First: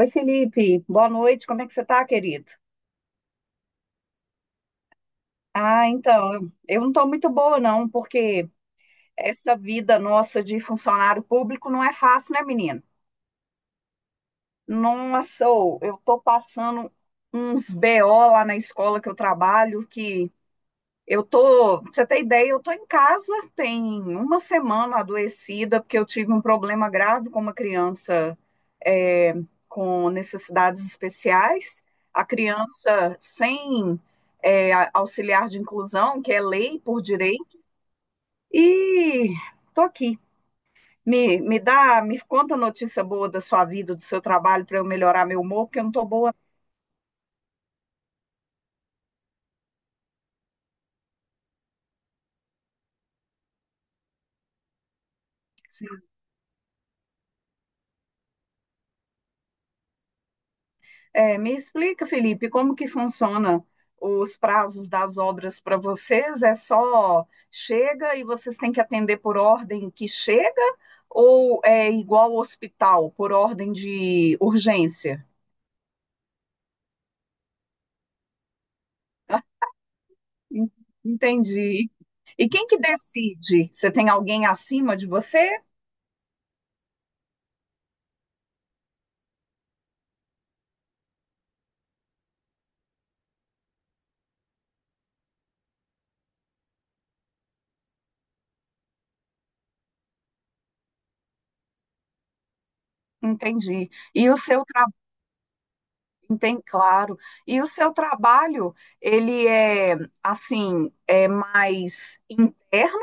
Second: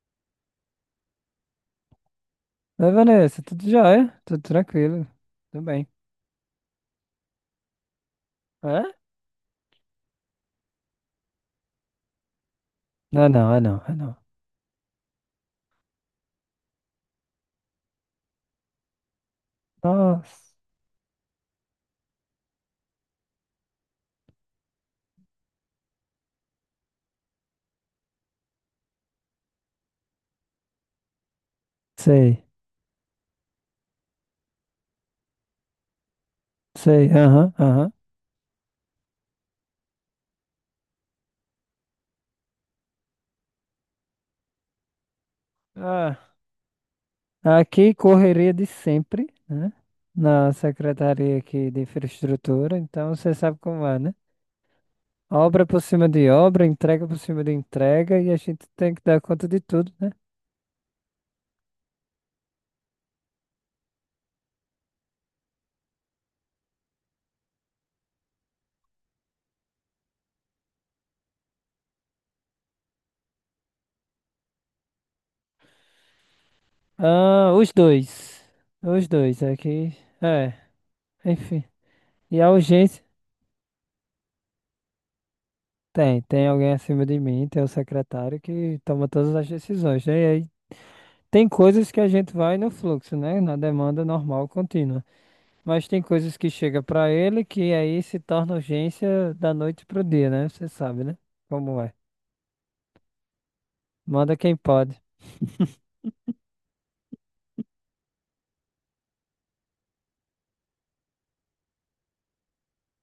Oi, Felipe. Boa noite. Como é que você tá, querido? Oi, Vanessa, tudo jóia? Tudo tranquilo, tudo Ah, bem. então, eu não tô muito boa, não, porque Hã? essa vida nossa de funcionário público não é fácil, né, menino? Ah, não, ah, não, ah, não. Nossa, ô, eu tô passando uns BO lá na escola que eu trabalho. que Nossa, Eu tô, pra você ter ideia, eu tô em casa tem uma semana adoecida, porque eu tive um problema grave com uma criança é, com necessidades especiais. A sei, criança sem auxiliar de inclusão, que é lei por sei, aham, direito, aham. e tô aqui. Me conta notícia boa da sua vida, do seu trabalho, para eu melhorar meu humor, porque eu não tô Ah, boa. Aqui, correria de sempre, né? Na secretaria aqui de infraestrutura, então você sabe como é, né? Obra por cima de obra, entrega por cima de entrega, e a gente tem que dar conta de tudo, né? É, me explica, Felipe, como que funciona os prazos das obras para vocês? É só chega e vocês têm que atender por ordem que chega ou é igual ao hospital, por ordem de urgência? Ah, os dois Ah, aqui, é, en- enfim. Entendi. E E a quem que urgência. decide? Você tem alguém acima de você? Tem alguém acima de mim, tem o secretário que toma todas as decisões, né? E aí tem coisas que a gente vai no fluxo, né? Na demanda normal, contínua. Mas tem coisas que chega para ele que aí se torna urgência da noite pro dia, né? Você sabe, né? Como é. Entendi. E Manda o quem seu trabalho, pode. tem, claro. E o seu trabalho, ele é assim, é mais interno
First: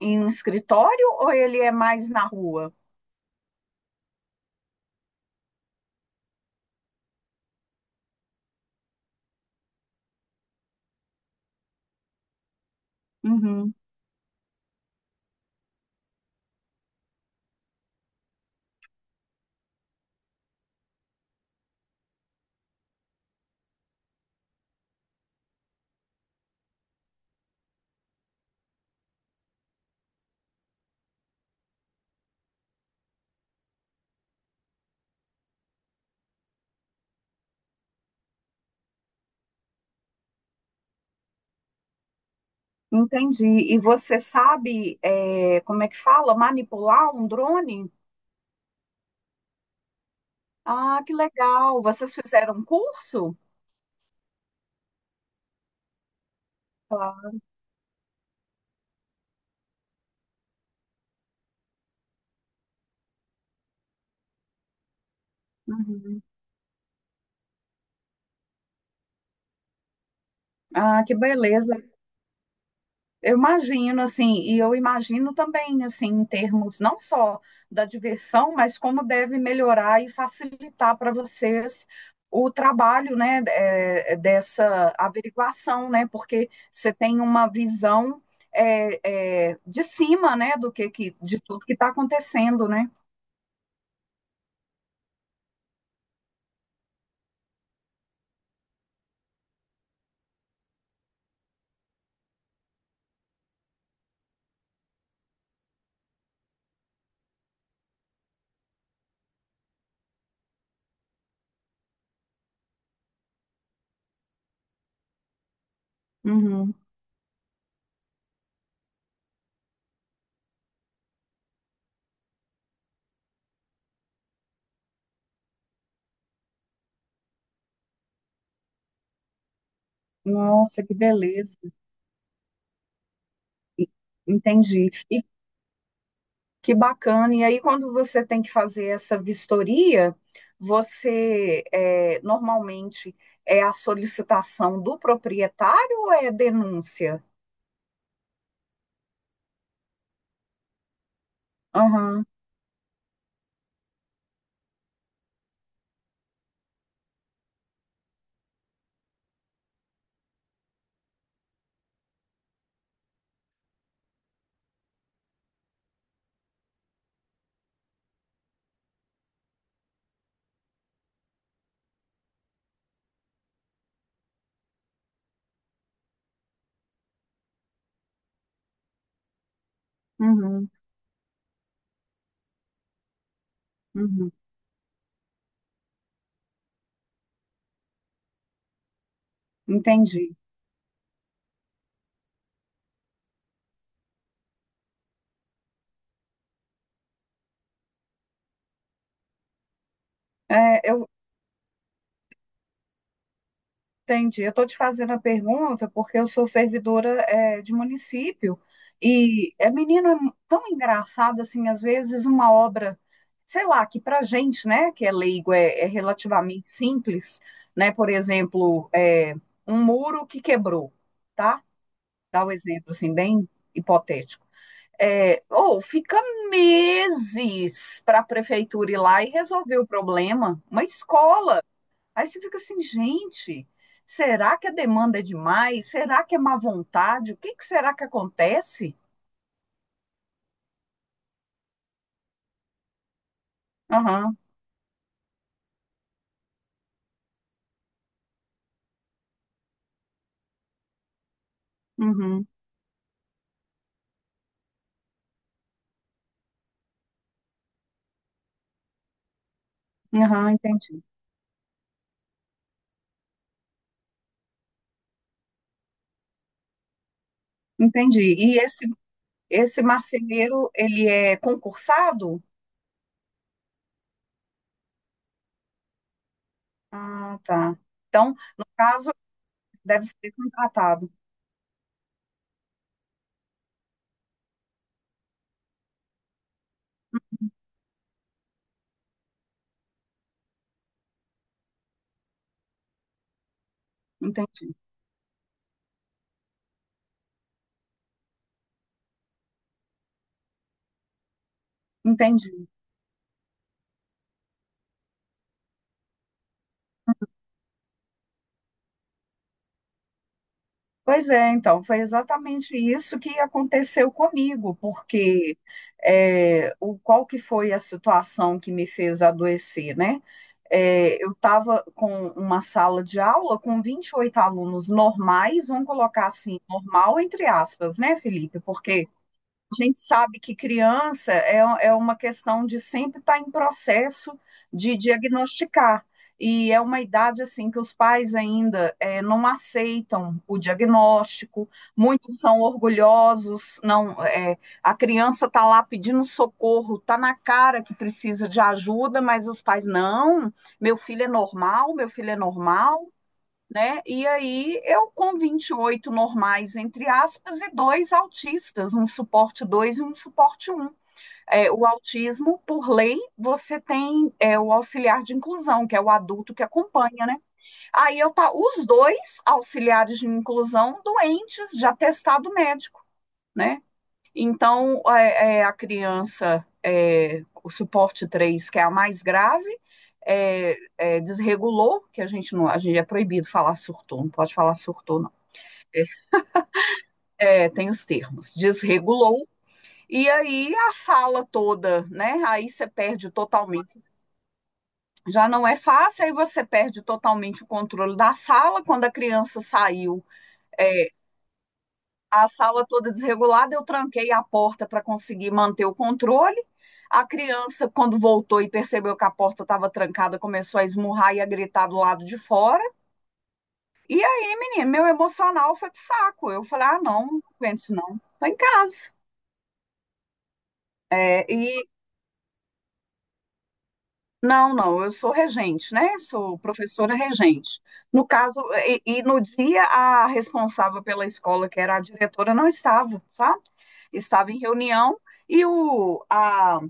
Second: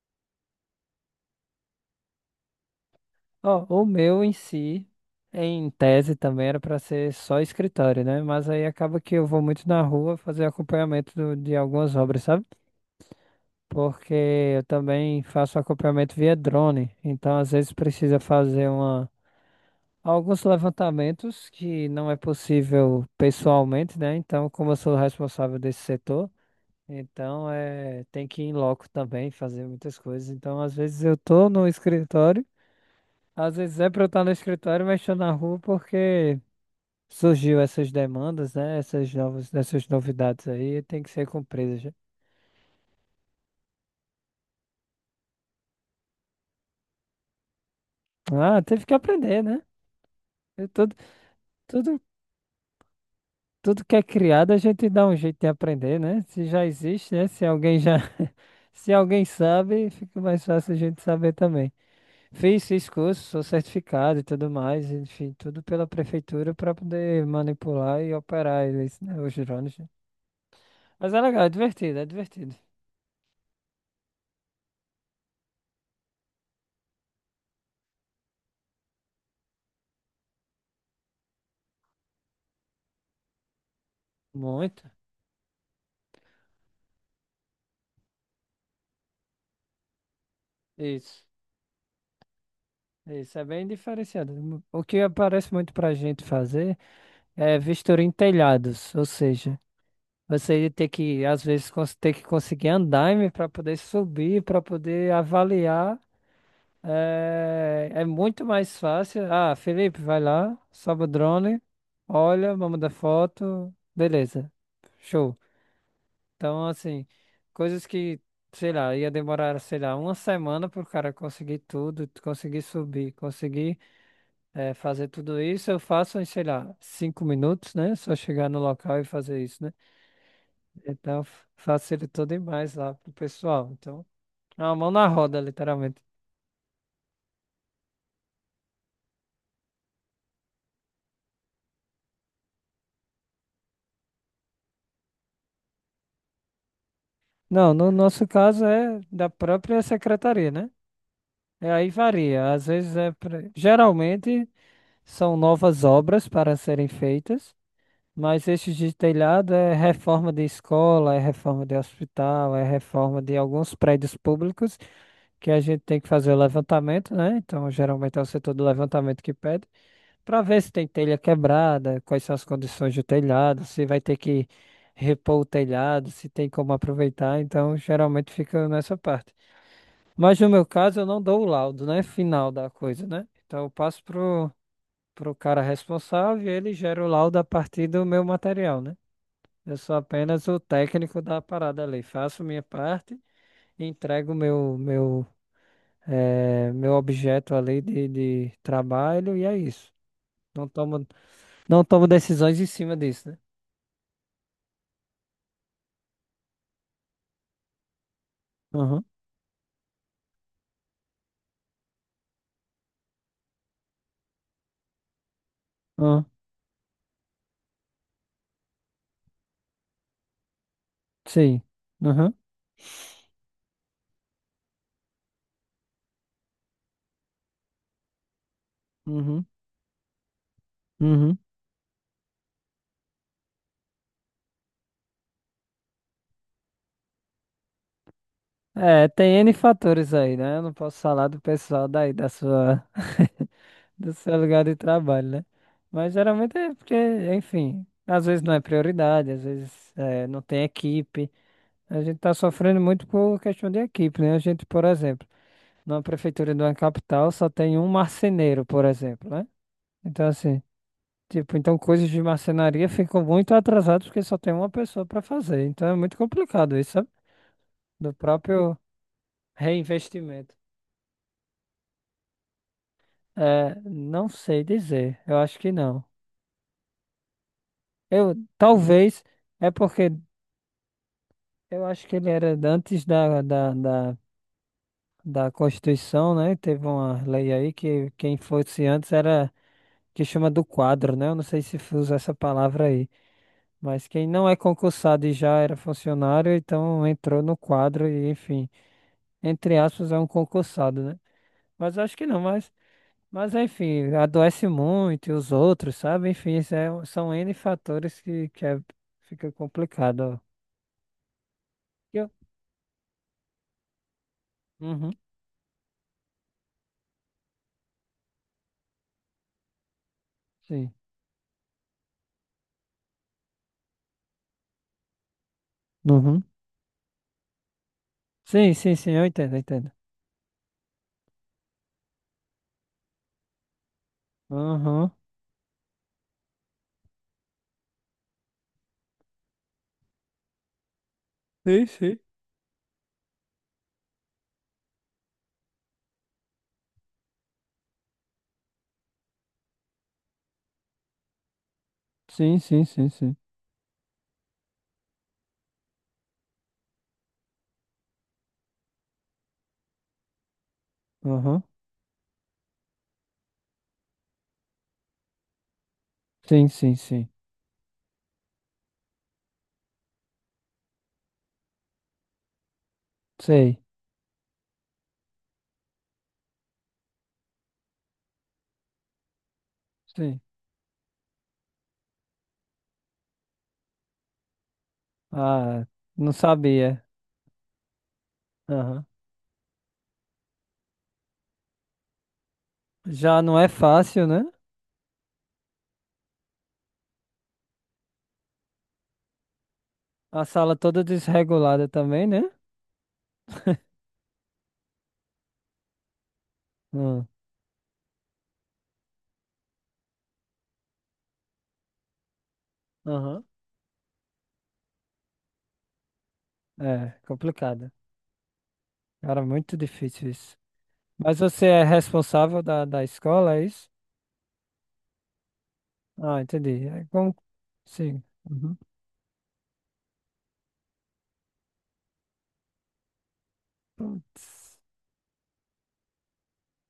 em um escritório ou ele é mais na rua? Ó, o meu em si, em tese também era para ser só escritório, né? Mas aí acaba que eu vou muito na rua fazer acompanhamento de algumas obras, sabe? Uhum. Porque eu também faço acompanhamento via drone, então às vezes precisa fazer uma, alguns levantamentos que não é possível pessoalmente, né? Então, como eu sou o responsável desse setor, então é, tem que ir em loco também, fazer muitas coisas. Então, às vezes eu tô no escritório, às vezes é para eu estar no escritório, mas estou na rua porque surgiu essas demandas, né? Essas novas, essas novidades aí, tem que ser cumpridas. Já. Entendi. E você sabe, como é que fala? Manipular um drone? Ah, teve que aprender, né? Eu tô- Ah, que legal. Tudo, Vocês fizeram um curso? tudo que é criado, a gente dá um jeito de aprender, né? Se já existe, né? Se alguém já. Se alguém sabe, fica mais fácil a gente saber também. Fiz curso, sou certificado e tudo mais, enfim, tudo pela Uhum. prefeitura para poder manipular e operar eles, né? Os drones. Né? Ah, Mas que é legal, é beleza. divertido, é divertido. Eu imagino, assim, e eu imagino também, assim, em termos não só da diversão, mas como deve melhorar e facilitar para vocês o trabalho, né, Muito. dessa averiguação, né, porque você tem uma visão de cima, né, do que Isso. de tudo que está acontecendo, né? Isso é bem diferenciado. O que aparece muito para a gente fazer é vistoria em telhados, ou seja, você ia ter que, às vezes, ter que conseguir andaime para poder subir, para poder avaliar. É, é muito mais fácil. Ah, Felipe, vai lá, sobe o drone, olha, vamos dar foto, beleza, show. Então, Uhum. assim, coisas que, sei lá, ia demorar, sei lá, uma semana para o cara conseguir tudo, conseguir subir, conseguir é, fazer tudo isso, eu faço em, sei lá, cinco minutos, né? Só chegar no local e fazer isso, né? Nossa, que Então beleza. facilitou demais lá pro pessoal. E- Então, é uma Entendi. mão na roda, literalmente. Que bacana. E aí, quando você tem que fazer essa vistoria, você normalmente é a solicitação do proprietário ou é denúncia? Não, no nosso caso é da própria secretaria, né? É, aí Aham, varia. Às vezes é. Geralmente são novas obras para serem feitas, mas estes de telhado é reforma de escola, é reforma de hospital, é reforma de alguns prédios públicos que a gente tem que fazer o levantamento, né? Então, geralmente é o setor do levantamento que pede. Para ver se tem telha quebrada, quais são as condições do telhado, se vai ter que repor o telhado, se tem como aproveitar. Então, geralmente fica nessa parte. Mas no meu uhum, caso, eu não dou o laudo, né? Final da coisa, né? Então, eu passo uhum. pro, pro cara responsável e ele gera o laudo a partir do meu material, né? Eu sou Entendi. apenas o técnico da parada ali. Faço minha parte e entrego meu objeto ali de trabalho e é isso. Não É, eu tomo Não tomo decisões em cima disso, né? Entendi. Eu estou te fazendo a pergunta porque eu sou servidora, de município Aham, e é menino é tão engraçado assim, às vezes uma obra, sei lá, que para gente, né, que é leigo, é, aham, relativamente simples, né? Por exemplo, um muro que quebrou, sim. tá? Aham, Dá um exemplo assim bem hipotético. É, ou fica meses para a prefeitura ir lá e uhum, resolver o problema. Uma uhum. escola. Aí você fica assim, gente, será que a demanda é demais? Será que é má vontade? O que que será que acontece? É, tem N fatores aí, né? Eu não posso falar do pessoal daí, do Aham, seu lugar de trabalho, né? Mas geralmente é porque, enfim, às vezes não é prioridade, às vezes é, não tem equipe. A gente tá uhum, sofrendo muito por questão de equipe, né? A gente, por exemplo, numa prefeitura de uma capital só tem um marceneiro, por exemplo, né? Então, aham, assim. entendi. Tipo, então coisas de marcenaria ficam muito atrasadas porque só tem uma pessoa para fazer. Então é muito complicado isso, sabe? Do Entendi. E próprio esse reinvestimento. marceneiro, ele é concursado? É, não sei dizer. Eu acho que não. Ah, tá. Eu Então, no caso, talvez É deve porque ser contratado. eu acho que ele era antes da Constituição, né? Teve uma lei aí que quem fosse antes era que chama do quadro, né? Eu não sei se usa essa palavra aí, mas quem não é Entendi, concursado e já era funcionário, então entrou no quadro e enfim. Entre aspas, é um concursado, né? Mas acho que não, entendi. Mas enfim, adoece muito e os outros, sabe? Enfim, isso são N fatores fica complicado. Ó. Pois é, então, foi Eu? exatamente isso que aconteceu comigo, Uhum, porque qual que foi a situação que me fez adoecer, né? sim. É, eu estava com uma sala de aula com 28 alunos normais, vamos colocar Uhum. assim, normal entre aspas, né, Felipe? Sim, sim, Porque sim, eu entendo, eu a entendo. gente sabe que criança é uma questão de sempre estar em processo de Uhum. diagnosticar. E é uma idade assim que os pais ainda não aceitam o diagnóstico, Sim, sim. muitos são orgulhosos, não, a criança está lá pedindo socorro, está na cara que precisa de ajuda, mas os pais não, meu filho é normal, meu filho é Sim, sim, sim, normal, sim. né? E aí eu com 28 normais, entre aspas, e dois autistas, um suporte 2 e um suporte um. Uhum. É, o autismo, por lei, você tem, o auxiliar de inclusão, que é o adulto que Sim, sim, acompanha, sim. né? Aí eu tá os dois auxiliares de inclusão doentes de atestado médico. Né? Sei, Então, a criança, é, o suporte três, que é a mais grave, sim. Desregulou, que a gente não, a gente é proibido falar surtou, não pode falar surtou, não. Ah, não sabia. É, tem os termos, Aham. desregulou, e aí a sala toda, né? Aí você perde Já não é totalmente. fácil, né? Já não é fácil, aí você perde totalmente o controle da sala. Quando a criança saiu, A sala toda é, desregulada também, né? a sala toda desregulada, eu tranquei a porta para conseguir manter o controle. A Hum. criança, quando voltou e percebeu que a porta estava trancada, começou a esmurrar e a gritar do lado de fora. Aham. E aí, menino, meu emocional foi pro saco. Eu falei: ah, É, não, não aguento complicado. isso não. Tô em casa. Cara, muito difícil isso. Mas É, você é e responsável da escola, é isso? Não, não, eu sou regente, né? Ah, Sou entendi. É professora como... regente. Sim. No caso, Uhum. e no dia a responsável pela escola, que era a diretora, não estava, sabe? Estava em reunião e o, a,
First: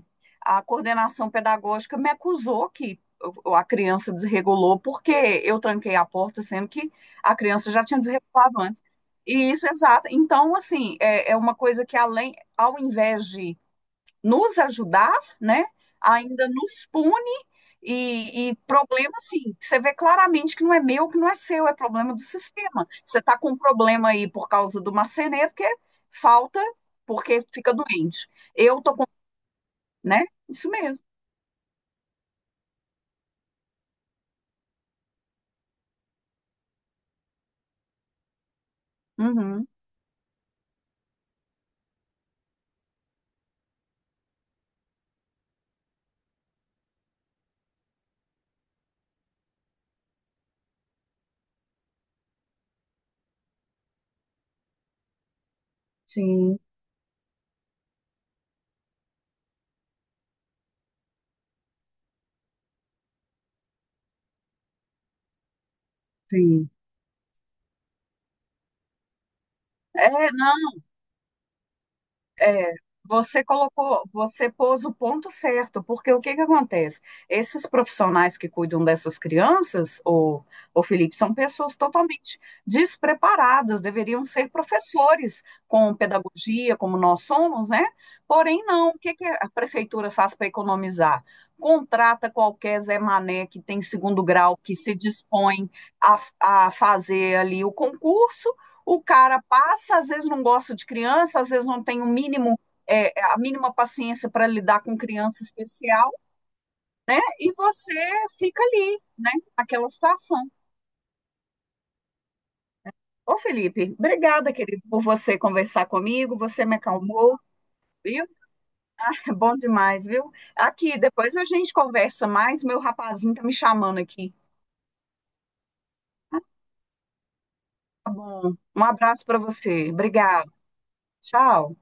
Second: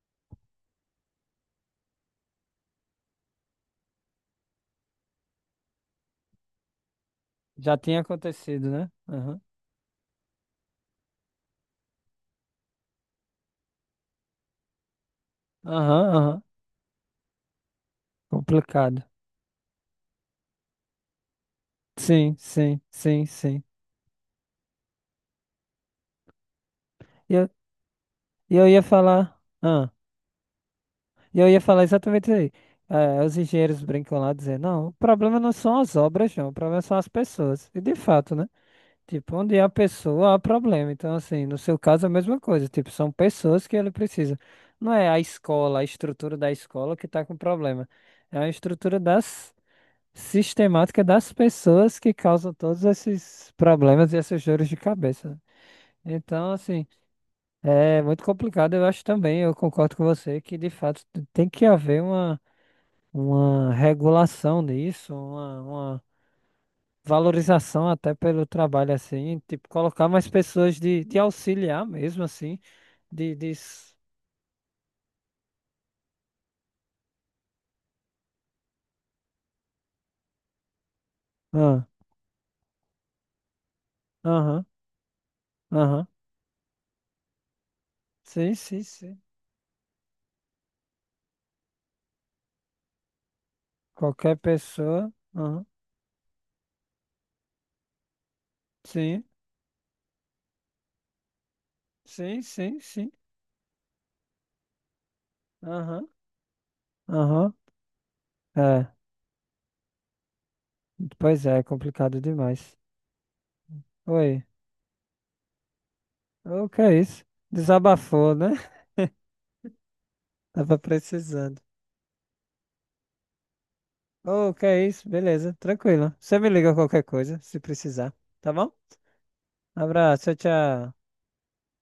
a coordenação pedagógica me acusou que a criança desregulou porque eu tranquei a porta, sendo que a criança Já já tinha tinha desregulado acontecido, antes. né? Aham, E isso, exato. Então, assim, é uma coisa que além, ao invés de nos ajudar, né? aham, aham. Ainda nos pune e Complicado. problema, assim, você vê claramente que não é meu, que não é seu, é problema do Sim, sim, sistema. Você sim, está com um sim. problema aí por causa do marceneiro, porque falta, E porque eu, fica doente. e eu ia Eu tô com, falar. Ah, né? Isso mesmo. e eu ia falar exatamente isso aí. Eh, os engenheiros brincam lá dizendo, não, o problema não são as obras, não, o problema são as pessoas. E de fato, né? Tipo, onde Uhum, há pessoa, há problema. Então, assim, no seu caso é a mesma coisa. Tipo, são pessoas que ele precisa. Não é a escola, a estrutura da escola que está com problema. É a estrutura das sistemática das pessoas que causam todos esses problemas e essas dores de cabeça. Então, sim, assim, é muito complicado, eu acho também. Eu concordo com você que, de fato, tem que haver uma regulação disso, uma sim. valorização até pelo trabalho assim, tipo, colocar mais É, não, pessoas de auxiliar mesmo assim, é, de, você de... s- colocou, você pôs o ponto certo, porque o que que acontece? Esses profissionais que cuidam dessas crianças, o Felipe, são pessoas Ah, totalmente despreparadas, deveriam ser aham, professores com aham. pedagogia, como nós somos, né? Sim, Porém, sim, não. O que sim. que a prefeitura faz para economizar? Contrata qualquer Zé Mané que tem segundo Qualquer grau, que se pessoa, aham. dispõe a, a fazer ali o concurso, o Sim, cara passa, às vezes não gosta de criança, às vezes não tem o sim, mínimo, sim, sim. A mínima paciência para lidar com criança Aham, especial, né? E aham. você fica É, ali, né? Naquela situação. pois é, é complicado demais. Ô, Felipe, Oi, obrigada, querido, por você conversar comigo, você o me que é isso? acalmou, viu? Desabafou, né? É bom demais, viu? Tava Aqui, depois a precisando. gente conversa mais, meu rapazinho tá me chamando aqui. Ô, que é isso? Beleza, tranquilo. Você me liga qualquer coisa, se Tá precisar, tá bom. bom? Um abraço para você. Abraço, tchau, Obrigada. tchau. Tchau.